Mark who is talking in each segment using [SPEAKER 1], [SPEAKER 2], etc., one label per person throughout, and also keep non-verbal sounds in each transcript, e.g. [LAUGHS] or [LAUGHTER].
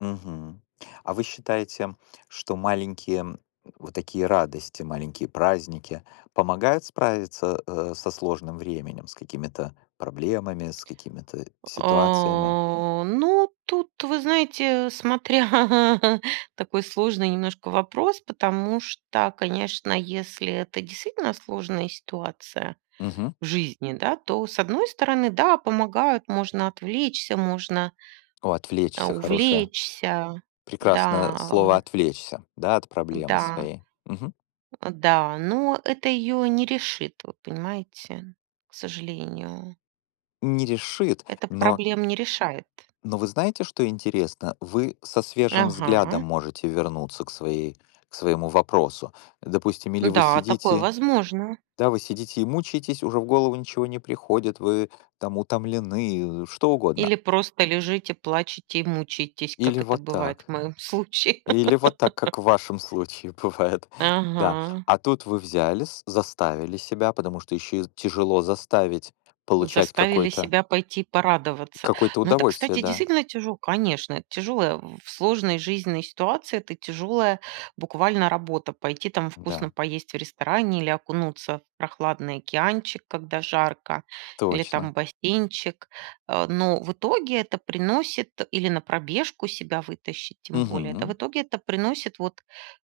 [SPEAKER 1] Мгм. А вы считаете, что маленькие вот такие радости, маленькие праздники помогают справиться, э, со сложным временем, с какими-то проблемами, с какими-то, э, ситуациями?
[SPEAKER 2] О, ну, тут, вы знаете, смотря, [CHUCKLES] такой сложный немножко вопрос, потому что, конечно, если это действительно сложная ситуация
[SPEAKER 1] Мгм.
[SPEAKER 2] в жизни, да, то, с одной стороны, да, помогают, можно отвлечься, можно.
[SPEAKER 1] О,
[SPEAKER 2] А
[SPEAKER 1] отвлечься- хорошее.
[SPEAKER 2] увлечься. Да,
[SPEAKER 1] Прекрасное слово
[SPEAKER 2] а.
[SPEAKER 1] "отвлечься", да, от проблемы
[SPEAKER 2] Да.
[SPEAKER 1] своей. Мгм.
[SPEAKER 2] А, да, но это её не решит, вот понимаете, к сожалению.
[SPEAKER 1] Не решит,
[SPEAKER 2] Это
[SPEAKER 1] но
[SPEAKER 2] проблем не решает.
[SPEAKER 1] но вы знаете, что интересно? Вы со свежим взглядом
[SPEAKER 2] Ага.
[SPEAKER 1] можете вернуться к своей к своему вопросу. Допустим, или вы
[SPEAKER 2] Да, такое
[SPEAKER 1] сидите
[SPEAKER 2] возможно.
[SPEAKER 1] да, вы сидите и мучаетесь, уже в голову ничего не приходит, вы там утомлены, что угодно.
[SPEAKER 2] Или просто лежите, плачете и мучаетесь,
[SPEAKER 1] Или
[SPEAKER 2] как это
[SPEAKER 1] вот
[SPEAKER 2] бывает в
[SPEAKER 1] так.
[SPEAKER 2] моём случае.
[SPEAKER 1] Или вот так,
[SPEAKER 2] [LAUGHS]
[SPEAKER 1] как в вашем случае бывает, да.
[SPEAKER 2] Ага.
[SPEAKER 1] А тут вы взялись, заставили себя, потому что ещё и тяжело заставить получать
[SPEAKER 2] Заставили
[SPEAKER 1] какое-то
[SPEAKER 2] себя пойти порадоваться.
[SPEAKER 1] какое-то
[SPEAKER 2] Но это,
[SPEAKER 1] удовольствие,
[SPEAKER 2] кстати,
[SPEAKER 1] да.
[SPEAKER 2] действительно тяжел конечно, это тяжело. В сложной жизненной ситуации это тяжелая буквально работа, пойти там
[SPEAKER 1] Да.
[SPEAKER 2] вкусно поесть в ресторане или окунуться в прохладный океанчик, когда жарко, или там
[SPEAKER 1] Точно.
[SPEAKER 2] бассейнчик, э, но в итоге это приносит или на пробежку себя вытащить, тем более, да, в
[SPEAKER 1] Мгм.
[SPEAKER 2] итоге это приносит вот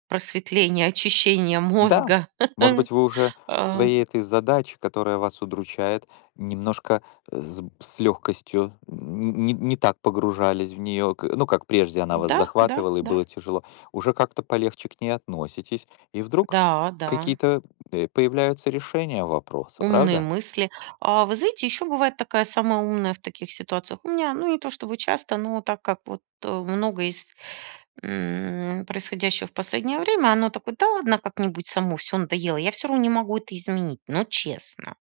[SPEAKER 2] просветление, очищение
[SPEAKER 1] Да.
[SPEAKER 2] мозга,
[SPEAKER 1] Может
[SPEAKER 2] [LAUGHS]
[SPEAKER 1] быть, вы уже к
[SPEAKER 2] а.
[SPEAKER 1] своей этой задаче, которая вас удручает, немножко с б с лёгкостью н не не так погружались в неё, к ну, как прежде она вас
[SPEAKER 2] Да, да,
[SPEAKER 1] захватывала, и
[SPEAKER 2] да.
[SPEAKER 1] было тяжело. Уже как-то полегче к ней относитесь, и вдруг
[SPEAKER 2] Да, да.
[SPEAKER 1] какие-то, э, появляются решения вопроса,
[SPEAKER 2] Умные
[SPEAKER 1] правда?
[SPEAKER 2] мысли. А вы знаете, ещё бывает такая самая умная в таких ситуациях. У меня, ну, не то чтобы часто, но так как вот, э, много есть, м, происходящего в последнее время, оно такое: "Да ладно, как-нибудь само. Всё надоело, я всё равно не могу это изменить". Ну, честно!